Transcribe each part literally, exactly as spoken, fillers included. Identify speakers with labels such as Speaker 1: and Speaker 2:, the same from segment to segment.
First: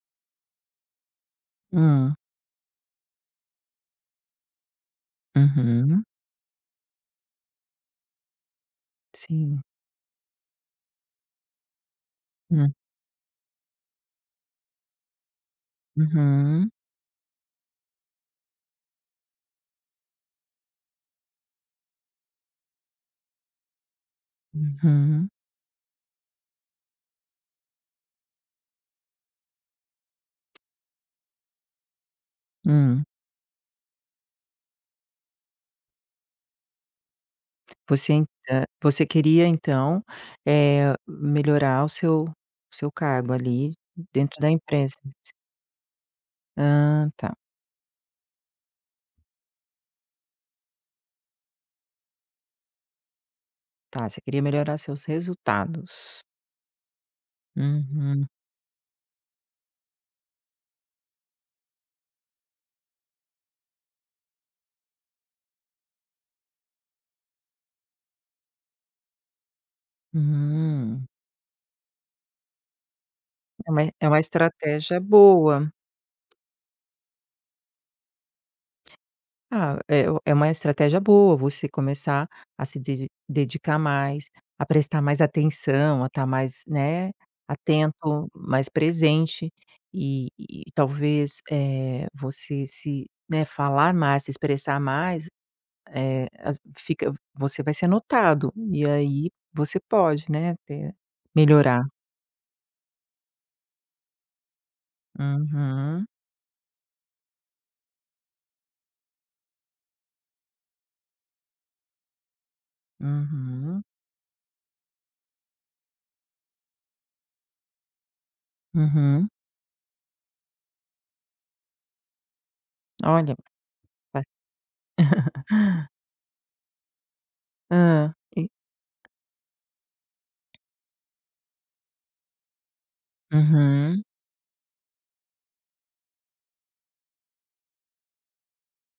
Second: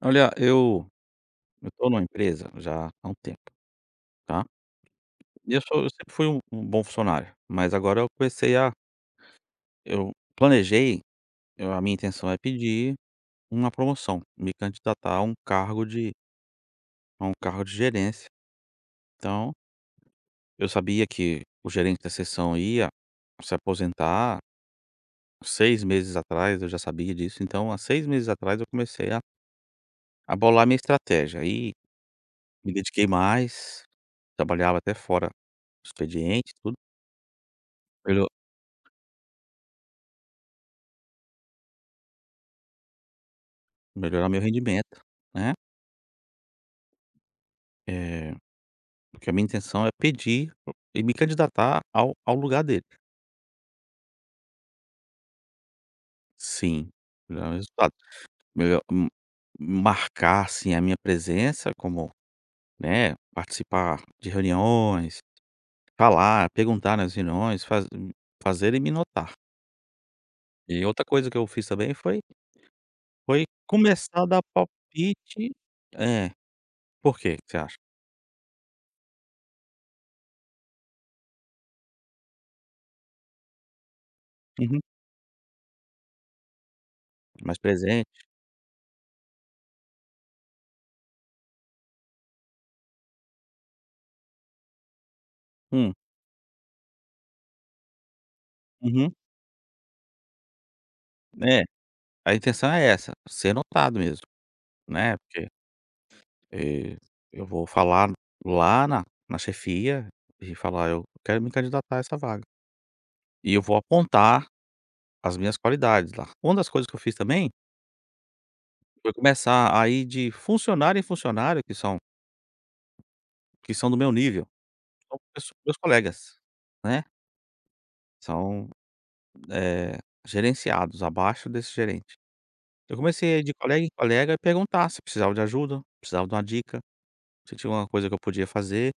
Speaker 1: Olha, eu eu tô numa
Speaker 2: Hum.
Speaker 1: empresa já há um tempo, tá. E eu sou eu
Speaker 2: Uhum.
Speaker 1: sempre fui um um bom funcionário, mas agora eu comecei a
Speaker 2: Sim.
Speaker 1: eu planejei, eu a minha intenção é
Speaker 2: Hum.
Speaker 1: pedir uma promoção, me candidatar a um cargo de
Speaker 2: Uhum.
Speaker 1: a um cargo de gerência, então eu sabia que o gerente da sessão ia se aposentar.
Speaker 2: Uhum.
Speaker 1: Seis meses atrás, eu já sabia disso, então, há seis meses atrás eu comecei a a bolar a minha estratégia. Aí me
Speaker 2: Hum.
Speaker 1: dediquei mais, trabalhava até fora do expediente e tudo.
Speaker 2: Você aí
Speaker 1: Pelo.
Speaker 2: da você queria então, eh, melhorar o seu o seu cargo ali
Speaker 1: Melhorar o
Speaker 2: dentro
Speaker 1: meu
Speaker 2: da imprensa,
Speaker 1: rendimento,
Speaker 2: né, s
Speaker 1: né.
Speaker 2: Hã, tá.
Speaker 1: Eh, porque a minha intenção é pedir e me candidatar ao ao lugar dele.
Speaker 2: Tá, você queria melhorar os seus resultados.
Speaker 1: Sim, melhorar o resultado,
Speaker 2: Uhum.
Speaker 1: melhor hum, marcar, assim, a minha presença como, né, participar de reuniões, falar, perguntar nas reuniões, faz hum, fazerem me notar. E outra
Speaker 2: Hum.
Speaker 1: coisa que eu fiz também foi foi
Speaker 2: É uma é
Speaker 1: começar
Speaker 2: uma
Speaker 1: a dar
Speaker 2: estratégia
Speaker 1: palpite
Speaker 2: boa.
Speaker 1: é, por que que você acha?
Speaker 2: Ah, é é uma estratégia boa você começar a se dedi dedicar mais, a
Speaker 1: Uhum.
Speaker 2: prestar mais atenção, a estar mais, né,
Speaker 1: Mais presente.
Speaker 2: atento, mais presente e e talvez, eh, você se né, falar mais, se expressar mais,
Speaker 1: Hum.
Speaker 2: eh, as fica você vai ser notado. E
Speaker 1: Uhum.
Speaker 2: aí você pode, né, te
Speaker 1: É,
Speaker 2: melhorar.
Speaker 1: a intenção é essa, ser notado mesmo, né, porque,
Speaker 2: Uhum.
Speaker 1: eh, eu vou falar lá na na chefia e falar eu quero me candidatar a essa vaga. E eu vou
Speaker 2: Uhum.
Speaker 1: apontar as minhas qualidades lá. Uma das coisas que eu fiz também foi
Speaker 2: Uhum.
Speaker 1: começar a ir de funcionário em funcionário, que são
Speaker 2: Olha,
Speaker 1: que são do meu
Speaker 2: ué.
Speaker 1: nível, são meus colegas, né.
Speaker 2: Hã, e
Speaker 1: São, eh, gerenciados abaixo desse gerente. Eu comecei a ir de colega em
Speaker 2: Uhum.
Speaker 1: colega e perguntar se precisava de ajuda, se precisava de uma dica, se tinha alguma coisa que eu podia fazer.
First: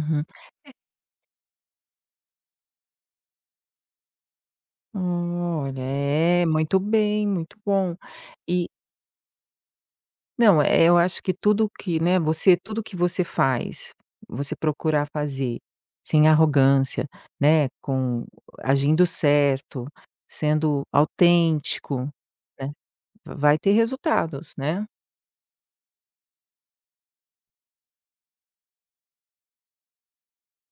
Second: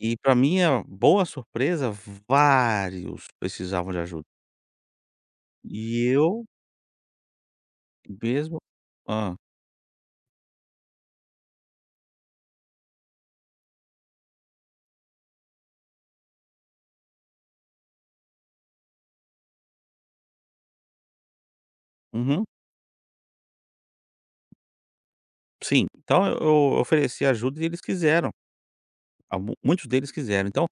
Speaker 1: E pra
Speaker 2: E
Speaker 1: minha boa surpresa, vários precisavam de ajuda.
Speaker 2: Hum. Olha,
Speaker 1: E
Speaker 2: é,
Speaker 1: eu
Speaker 2: muito bem, muito bom.
Speaker 1: mesmo,
Speaker 2: E
Speaker 1: hã?
Speaker 2: Não, eh, eu acho que tudo o que né, você tudo o que você faz, você procurar fazer sem arrogância, né, com eh, agindo certo, sendo autêntico,
Speaker 1: Uhum.
Speaker 2: né, va vai ter resultados, né?
Speaker 1: Sim, então, eu eu ofereci ajuda e eles quiseram. Ah, mu muitos deles quiseram. Então,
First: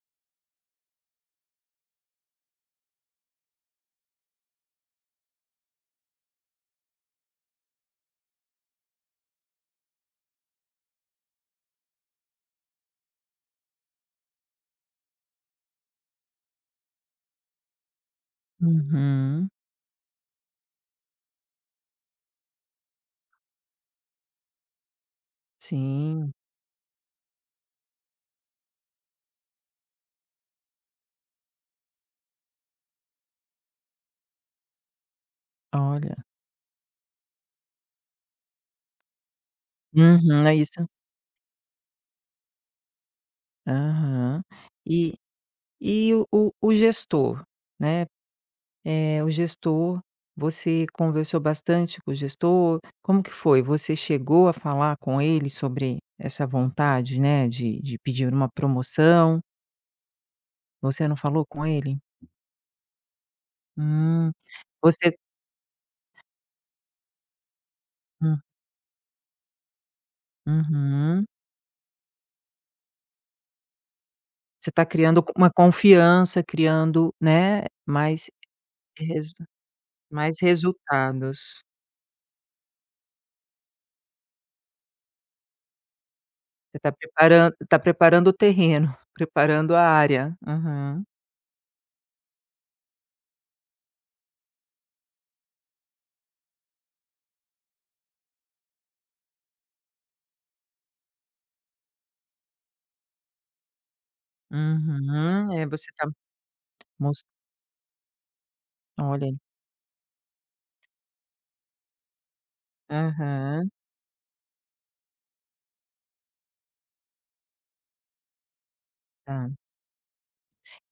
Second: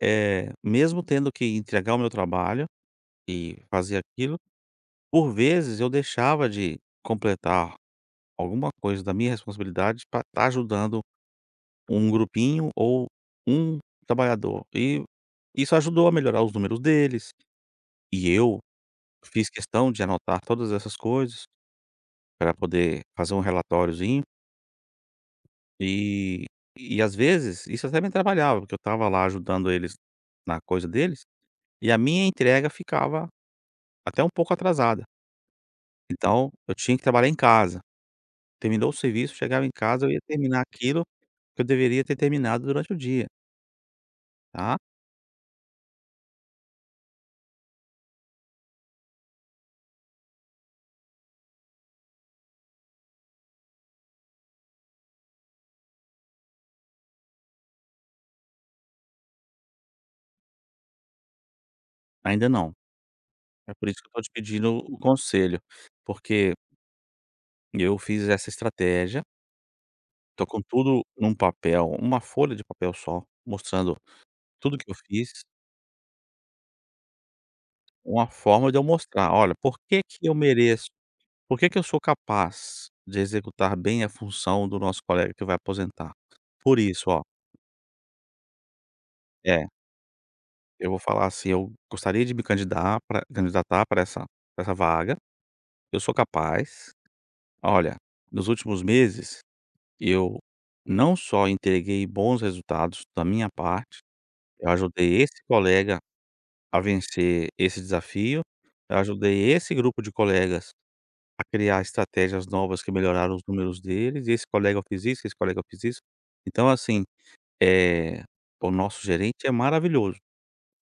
Speaker 1: eh, mesmo tendo que entregar o meu trabalho e fazer aquilo, por vezes, eu deixava de completar alguma coisa da minha responsabilidade pra estar ajudando um grupinho ou um trabalhador. E isso ajudou a melhorar os números deles e eu fiz
Speaker 2: Uhum.
Speaker 1: questão de anotar todas essas coisas, pra poder fazer um relatoriozinho.
Speaker 2: Sim.
Speaker 1: E e, às vezes, isso até me atrapalhava, porque eu estava lá ajudando eles na coisa deles e a minha entrega ficava até um pouco atrasada.
Speaker 2: Olha.
Speaker 1: Então, eu tinha que trabalhar em casa. Terminou o serviço, chegava em casa, eu ia
Speaker 2: Uhum. É
Speaker 1: terminar
Speaker 2: isso.
Speaker 1: aquilo que eu deveria ter terminado durante o dia.
Speaker 2: Aham
Speaker 1: Tá.
Speaker 2: e e, o o o gestor, né, eh, o gestor, você conversou bastante com o gestor? Como que foi? Você chegou a falar com ele sobre essa vontade, né, de de pedir uma promoção? Você não falou com ele?
Speaker 1: Ainda não. É por isso que eu tô te
Speaker 2: Hum,
Speaker 1: pedindo O o
Speaker 2: você
Speaker 1: conselho porque e eu fiz
Speaker 2: Hum.
Speaker 1: essa estratégia. Tô com tudo
Speaker 2: Uhum.
Speaker 1: num papel, uma folha de papel só mostrando
Speaker 2: Você
Speaker 1: tudo o
Speaker 2: tá
Speaker 1: que eu
Speaker 2: criando co
Speaker 1: fiz.
Speaker 2: uma confiança, criando, né,
Speaker 1: Uma
Speaker 2: mais
Speaker 1: forma de eu mostrar,
Speaker 2: resu
Speaker 1: olha, por que que eu
Speaker 2: mais
Speaker 1: mereço? Por
Speaker 2: resultados.
Speaker 1: que que eu sou capaz, de executar bem a função do nosso colega que vai aposentar? Por
Speaker 2: Você tá
Speaker 1: isso, ó.
Speaker 2: preparando tá preparando o terreno,
Speaker 1: É.
Speaker 2: preparando a área,
Speaker 1: Eu vou
Speaker 2: uhum.
Speaker 1: falar assim. Eu gostaria de me candidar pra candidatar para essa para essa vaga. Eu sou capaz, olha, nos últimos meses eu não só entreguei bons resultados da minha parte, eu ajudei esse
Speaker 2: Uhum, é você
Speaker 1: colega
Speaker 2: tá,
Speaker 1: a
Speaker 2: mos
Speaker 1: vencer esse desafio. Eu
Speaker 2: Olha!
Speaker 1: ajudei esse grupo de colegas a criar estratégias novas, que melhoraram os
Speaker 2: Aham.
Speaker 1: números deles. E esse colega eu fiz isso, com esse colega, eu fiz isso. Então, assim, eh, o nosso gerente, é
Speaker 2: Tá.
Speaker 1: maravilhoso.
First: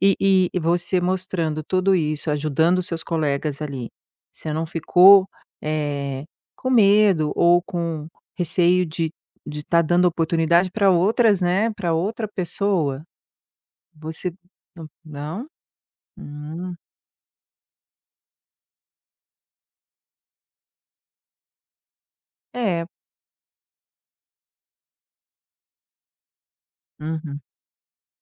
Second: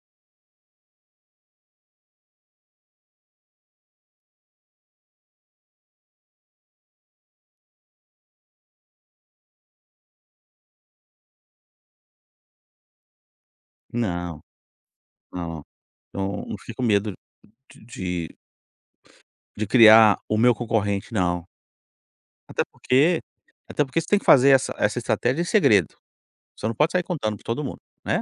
Speaker 2: E e e você mostrando tudo isso, ajudando os seus colegas ali, você não ficou, eh, com medo, ou com receio de de tá dando oportunidade para outras né, pra outra pessoa? Você
Speaker 1: Não,
Speaker 2: não Não?
Speaker 1: não, não, não fiquei
Speaker 2: Hum.
Speaker 1: com medo de de de criar o meu concorrente, não. Até
Speaker 2: É.
Speaker 1: porque até porque você tem que fazer essa essa estratégia em segredo. Você não pode sair contando
Speaker 2: Uhum.
Speaker 1: pra todo mundo, né.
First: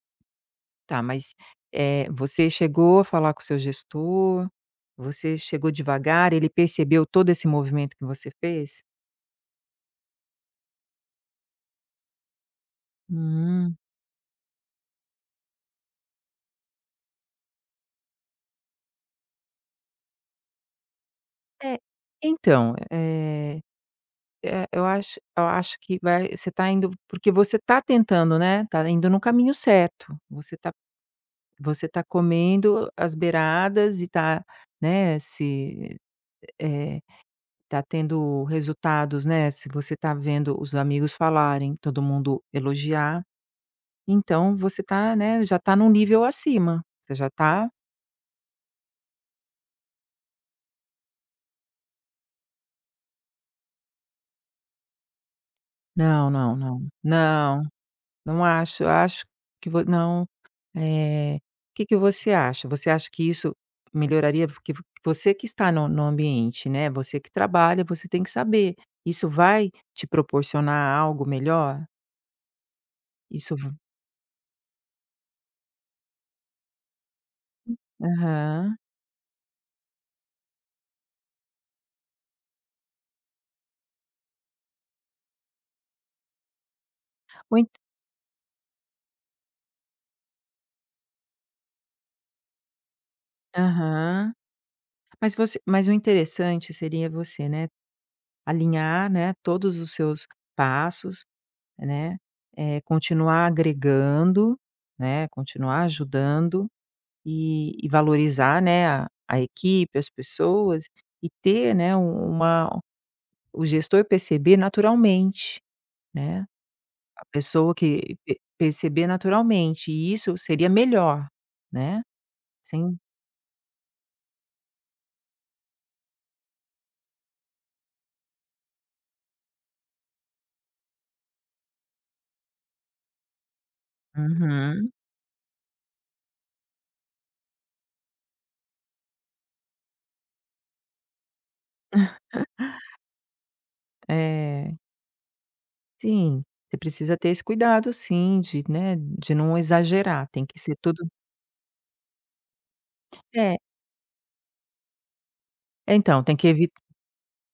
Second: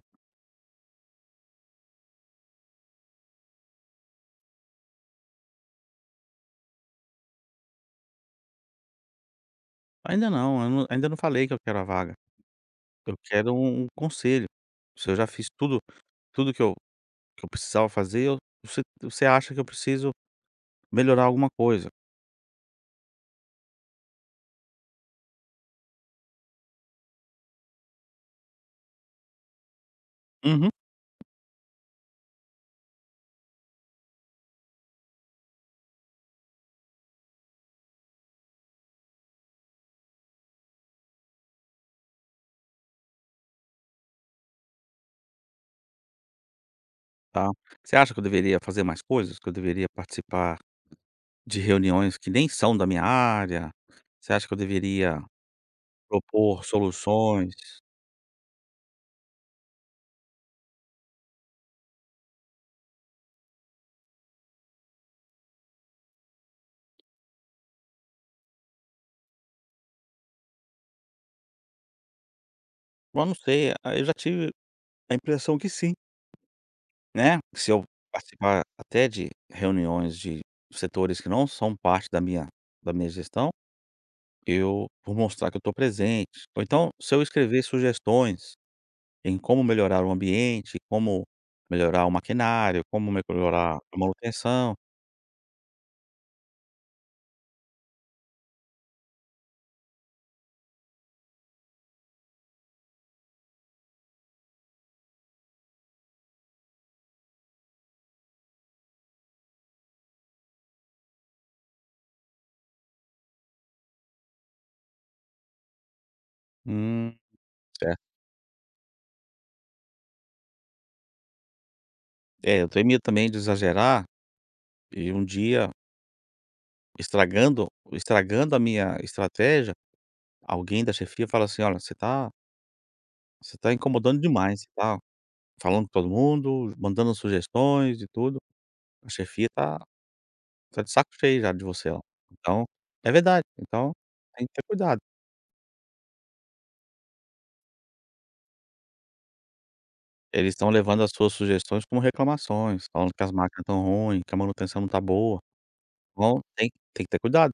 Speaker 2: Tá, mas, eh, você chegou a falar com o seu gestor? Você chegou devagar, ele percebeu todo esse movimento que você fez?
Speaker 1: Ainda não. Eu não ainda não falei que eu quero a vaga, eu quero
Speaker 2: Hum.
Speaker 1: um um conselho. Se eu já fiz tudo tudo que eu que eu precisava fazer. Eu você você acha que eu preciso melhorar alguma
Speaker 2: É,
Speaker 1: coisa.
Speaker 2: então eh eh, eu acho eu acho que vai você tá indo porque você tá tentando, né, tá indo no caminho certo. Você
Speaker 1: Uhum.
Speaker 2: tá você tá comendo as beiradas e tá, né, se eh, tá tendo resultados, né. Se você tá vendo os amigos falarem todo mundo elogiar, então, você tá, né, já tá num nível acima, você já
Speaker 1: Tá,
Speaker 2: tá
Speaker 1: você acha que eu deveria fazer mais coisas? Que eu deveria participar de reuniões que nem são da minha área? Você acha que eu deveria
Speaker 2: Não, não,
Speaker 1: propor
Speaker 2: não,
Speaker 1: soluções?
Speaker 2: não, não acho. Eu acho que vo não, eh, que que você acha? Você acha que isso melhoraria? Porque vo você que está no no ambiente, né, você que trabalha, você tem que saber. Isso vai te proporcionar algo melhor?
Speaker 1: Bom, não
Speaker 2: Isso
Speaker 1: sei,
Speaker 2: v
Speaker 1: a eu já tive a impressão que sim, né, se eu participar
Speaker 2: Aham.
Speaker 1: até de reuniões de setores que não são parte da minha da minha gestão, eu vou mostrar que eu estou presente. Ou, então, se eu
Speaker 2: Ou
Speaker 1: escrever
Speaker 2: ent
Speaker 1: sugestões em como melhorar o ambiente, como melhorar o maquinário, como meclorar a
Speaker 2: Aham.
Speaker 1: manutenção
Speaker 2: Mas você mas o interessante seria você, né, alinhar, né, todos os seus passos, né, eh, continuar agregando, né, continuar ajudando e e valorizar, né, a a equipe, as pessoas e ter, né, um uma o gestor perceber naturalmente, né.
Speaker 1: Hum.
Speaker 2: A pessoa
Speaker 1: Certo.
Speaker 2: que pe perceber naturalmente, e, isso, seria melhor, né,
Speaker 1: É, eu
Speaker 2: sem
Speaker 1: temia também de exagerar, e um dia estragando estragando a minha estratégia, alguém da chefia fala assim: "Olha, você tá" você tá incomodando demais,
Speaker 2: Uhum.
Speaker 1: tá falando com todo mundo, mandando sugestões e tudo, a chefia tá tá de saco cheio já de você lá. Então é verdade, então tem que ter
Speaker 2: É.
Speaker 1: cuidado.
Speaker 2: Sim, você precisa ter esse cuidado sim, de, né, de não exagerar, tem
Speaker 1: Eles
Speaker 2: que
Speaker 1: estão
Speaker 2: ser
Speaker 1: levando
Speaker 2: tudo
Speaker 1: as suas sugestões como reclamações, falando que as
Speaker 2: É.
Speaker 1: máquinas estão ruim, que a manutenção não tá boa,
Speaker 2: É, então, tem
Speaker 1: então,
Speaker 2: que
Speaker 1: tem,
Speaker 2: evit
Speaker 1: tem que ter cuidado.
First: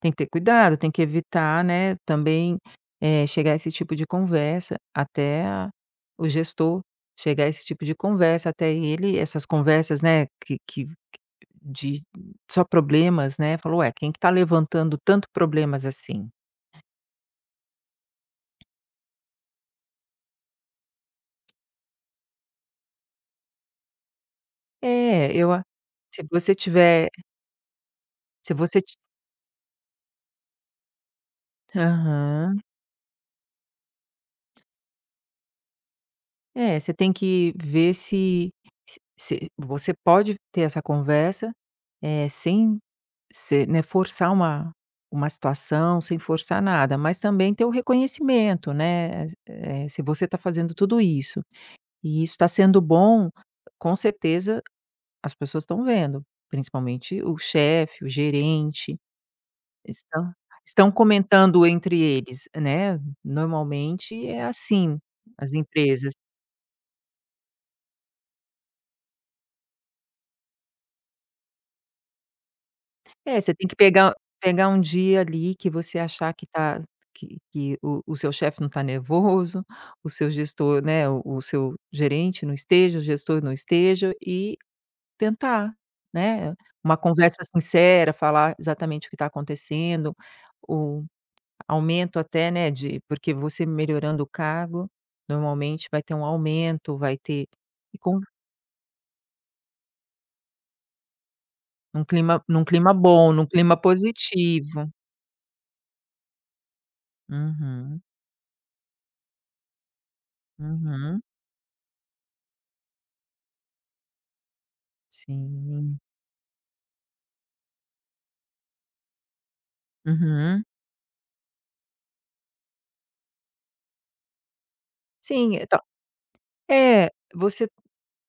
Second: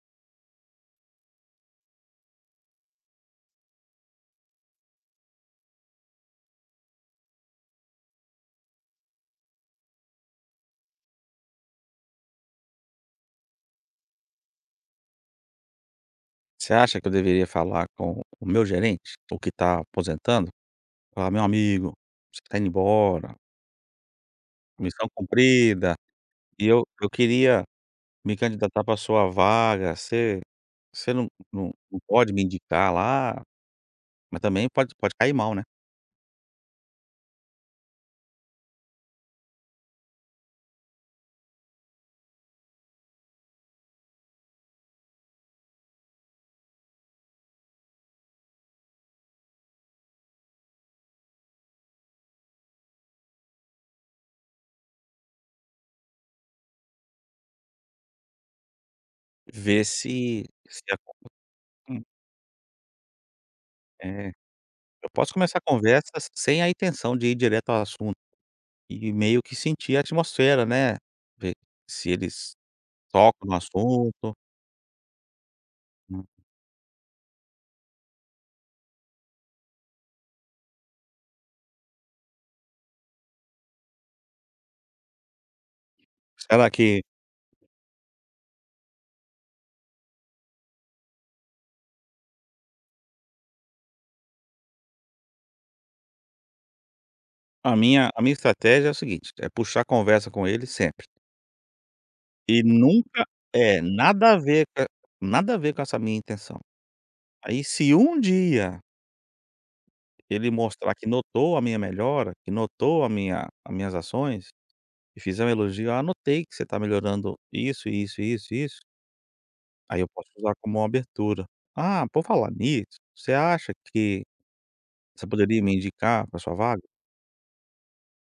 Speaker 2: Tem que ter cuidado, tem que evitar, né, também, eh, chegar esse tipo de conversa até a o gestor. Chegar esse tipo de conversa até ele essas conversas, né, que que que de só problemas, né, falou: "Ué, quem que tá levantando tanto problemas assim?".
Speaker 1: Você acha que eu deveria falar com o meu gerente, o que tá aposentando falar meu amigo, você que está indo embora missão
Speaker 2: É eu a
Speaker 1: cumprida
Speaker 2: se você
Speaker 1: e eu, eu
Speaker 2: tiver
Speaker 1: queria me
Speaker 2: Se você
Speaker 1: candidatar para
Speaker 2: ti
Speaker 1: a sua vaga, você você não, não não pode me
Speaker 2: Aham.
Speaker 1: indicar lá, mas também pode pode cair mal, né?
Speaker 2: É, você tem que ver se se se você pode ter essa conversa, eh, sem ser né, forçar uma uma situação, sem forçar nada. Mas também ter o reconhecimento, né, eh eh, se você tá fazendo tudo isso e isso tá sendo bom, com certeza as pessoas estão vendo, principalmente o chefe, o gerente,
Speaker 1: Ver
Speaker 2: estão
Speaker 1: se se
Speaker 2: estão
Speaker 1: alguma,
Speaker 2: comentando entre
Speaker 1: hum.
Speaker 2: eles, né, normalmente
Speaker 1: É,
Speaker 2: é assim
Speaker 1: eu posso
Speaker 2: as
Speaker 1: começar a conversa
Speaker 2: empresas.
Speaker 1: sem a intenção de ir direto ao assunto e meio que sentir a atmosfera, né, ver se eles
Speaker 2: É,
Speaker 1: tocam
Speaker 2: você
Speaker 1: no
Speaker 2: tem que pegar o
Speaker 1: assunto.
Speaker 2: pegar um dia ali que você
Speaker 1: Hum.
Speaker 2: achar que tá que que o o seu chefe não tá nervoso, o seu gestor, né, o o seu gerente não esteja o gestor não esteja e tentar, né,
Speaker 1: Será
Speaker 2: uma
Speaker 1: que
Speaker 2: conversa sincera, falar exatamente o que tá acontecendo, o aumento até, né, de porque você melhorando o cargo, normalmente vai ter um aumento, vai ter,
Speaker 1: A
Speaker 2: e
Speaker 1: minha
Speaker 2: con
Speaker 1: a minha estratégia é o seguinte, é puxar conversa com ele sempre.
Speaker 2: Num clima
Speaker 1: E
Speaker 2: num clima
Speaker 1: nunca
Speaker 2: bom, num clima
Speaker 1: é, nada a ver co
Speaker 2: positivo.
Speaker 1: nada a ver com essa minha intenção. Aí, se
Speaker 2: Uhum.
Speaker 1: um dia ele mostrar que
Speaker 2: Uhum.
Speaker 1: notou a minha melhora que notou a minha a minhas ações e fizer um elogio:
Speaker 2: Sim.
Speaker 1: "Ah, notei que você tá melhorando isso, e isso, e isso, e isso". Aí, eu posso usar
Speaker 2: Uhum.
Speaker 1: como uma abertura: "Ah, por falar nisso, você acha que você
Speaker 2: Sim,
Speaker 1: poderia me
Speaker 2: então,
Speaker 1: indicar pra a sua vaga?".
Speaker 2: eh, você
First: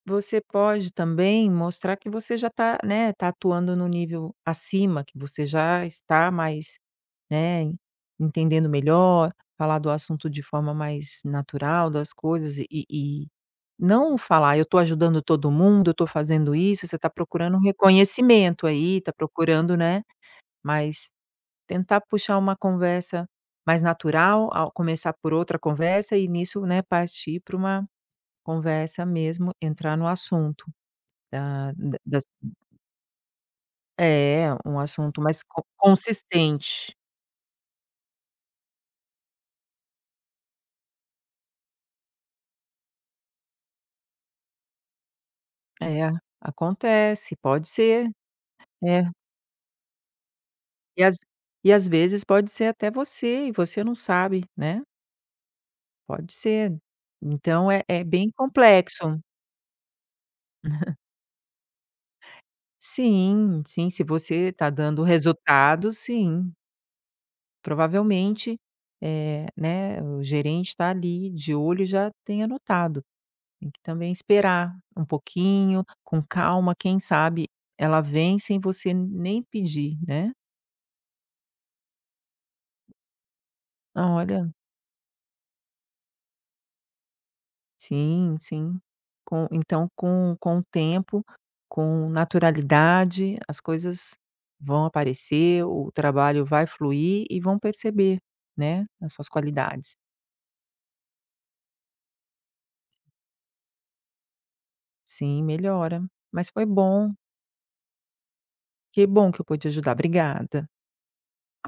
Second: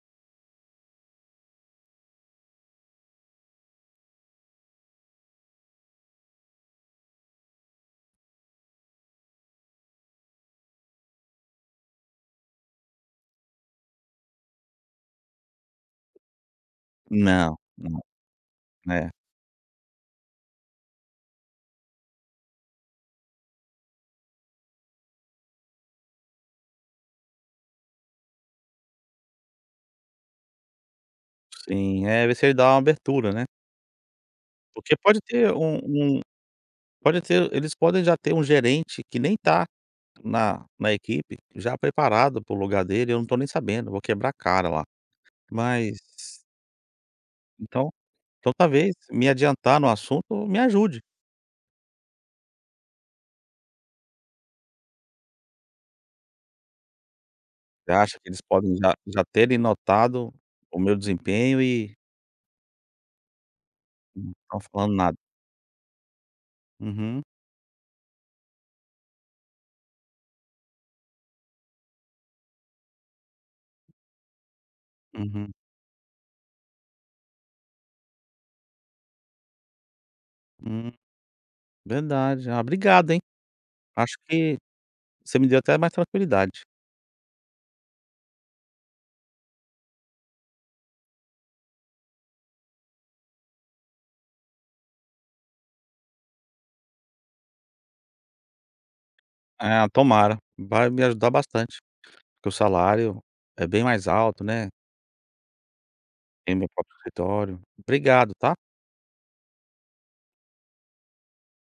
Speaker 2: você pode também mostrar que você já tá, né, tá atuando no nível acima que você já está mais, né, entendendo melhor, falar do assunto de forma mais natural das coisas e e e não falar: "Eu tô ajudando todo mundo, eu tô fazendo isso". Você tá
Speaker 1: Não,
Speaker 2: procurando um
Speaker 1: não,
Speaker 2: reconhecimento aí,
Speaker 1: né.
Speaker 2: tá procurando, né. Mas tentar puxar uma conversa mais natural, ao começar por outra conversa e nisso, né, partir pra uma conversa mesmo entrar no assunto da da
Speaker 1: Sim,
Speaker 2: das
Speaker 1: é ver se ele dá uma abertura, né?
Speaker 2: É um
Speaker 1: Porque pode
Speaker 2: assunto mais
Speaker 1: ter
Speaker 2: con
Speaker 1: um um
Speaker 2: consistente.
Speaker 1: pode ter eles podem já ter um gerente que nem tá na na equipe, já preparado para o lugar dele, eu não tô nem sabendo, vou quebrar a cara lá, mas
Speaker 2: É, acontece, pode
Speaker 1: então
Speaker 2: ser.
Speaker 1: então talvez
Speaker 2: É.
Speaker 1: me adiantar no assunto me ajude.
Speaker 2: E às e às vezes pode ser até você e você não sabe, né. Pode ser, então é
Speaker 1: Você
Speaker 2: é
Speaker 1: acha que
Speaker 2: bem
Speaker 1: eles podem já
Speaker 2: complexo.
Speaker 1: já terem notado o meu desempenho e
Speaker 2: Sim, sim. Se
Speaker 1: Não
Speaker 2: você
Speaker 1: estão
Speaker 2: tá
Speaker 1: falando
Speaker 2: dando
Speaker 1: nada.
Speaker 2: resultado, sim.
Speaker 1: Uhum.
Speaker 2: Provavelmente, eh, né, o gerente tá ali de olho e já tenha notado. Tem que também esperar um
Speaker 1: Uhum.
Speaker 2: pouquinho, com calma, quem sabe ela vem sem você nem pedir, né?
Speaker 1: Hum. Verdade. Ah, obrigado, hein. Acho
Speaker 2: Olha.
Speaker 1: que você me deu até mais tranquilidade.
Speaker 2: Sim, sim, com então com com o tempo, com naturalidade, as coisas vão aparecer, o trabalho vai fluir e vão perceber, né, as suas
Speaker 1: Ah,
Speaker 2: qualidades.
Speaker 1: tomara, vai me ajudar bastante, porque o salário é bem mais alto, né.
Speaker 2: Sim, melhora, mas
Speaker 1: Tem o
Speaker 2: foi
Speaker 1: meu próprio
Speaker 2: bom.
Speaker 1: escritório. Obrigado, tá.
Speaker 2: Que bom que eu pude ajudar. Obrigada.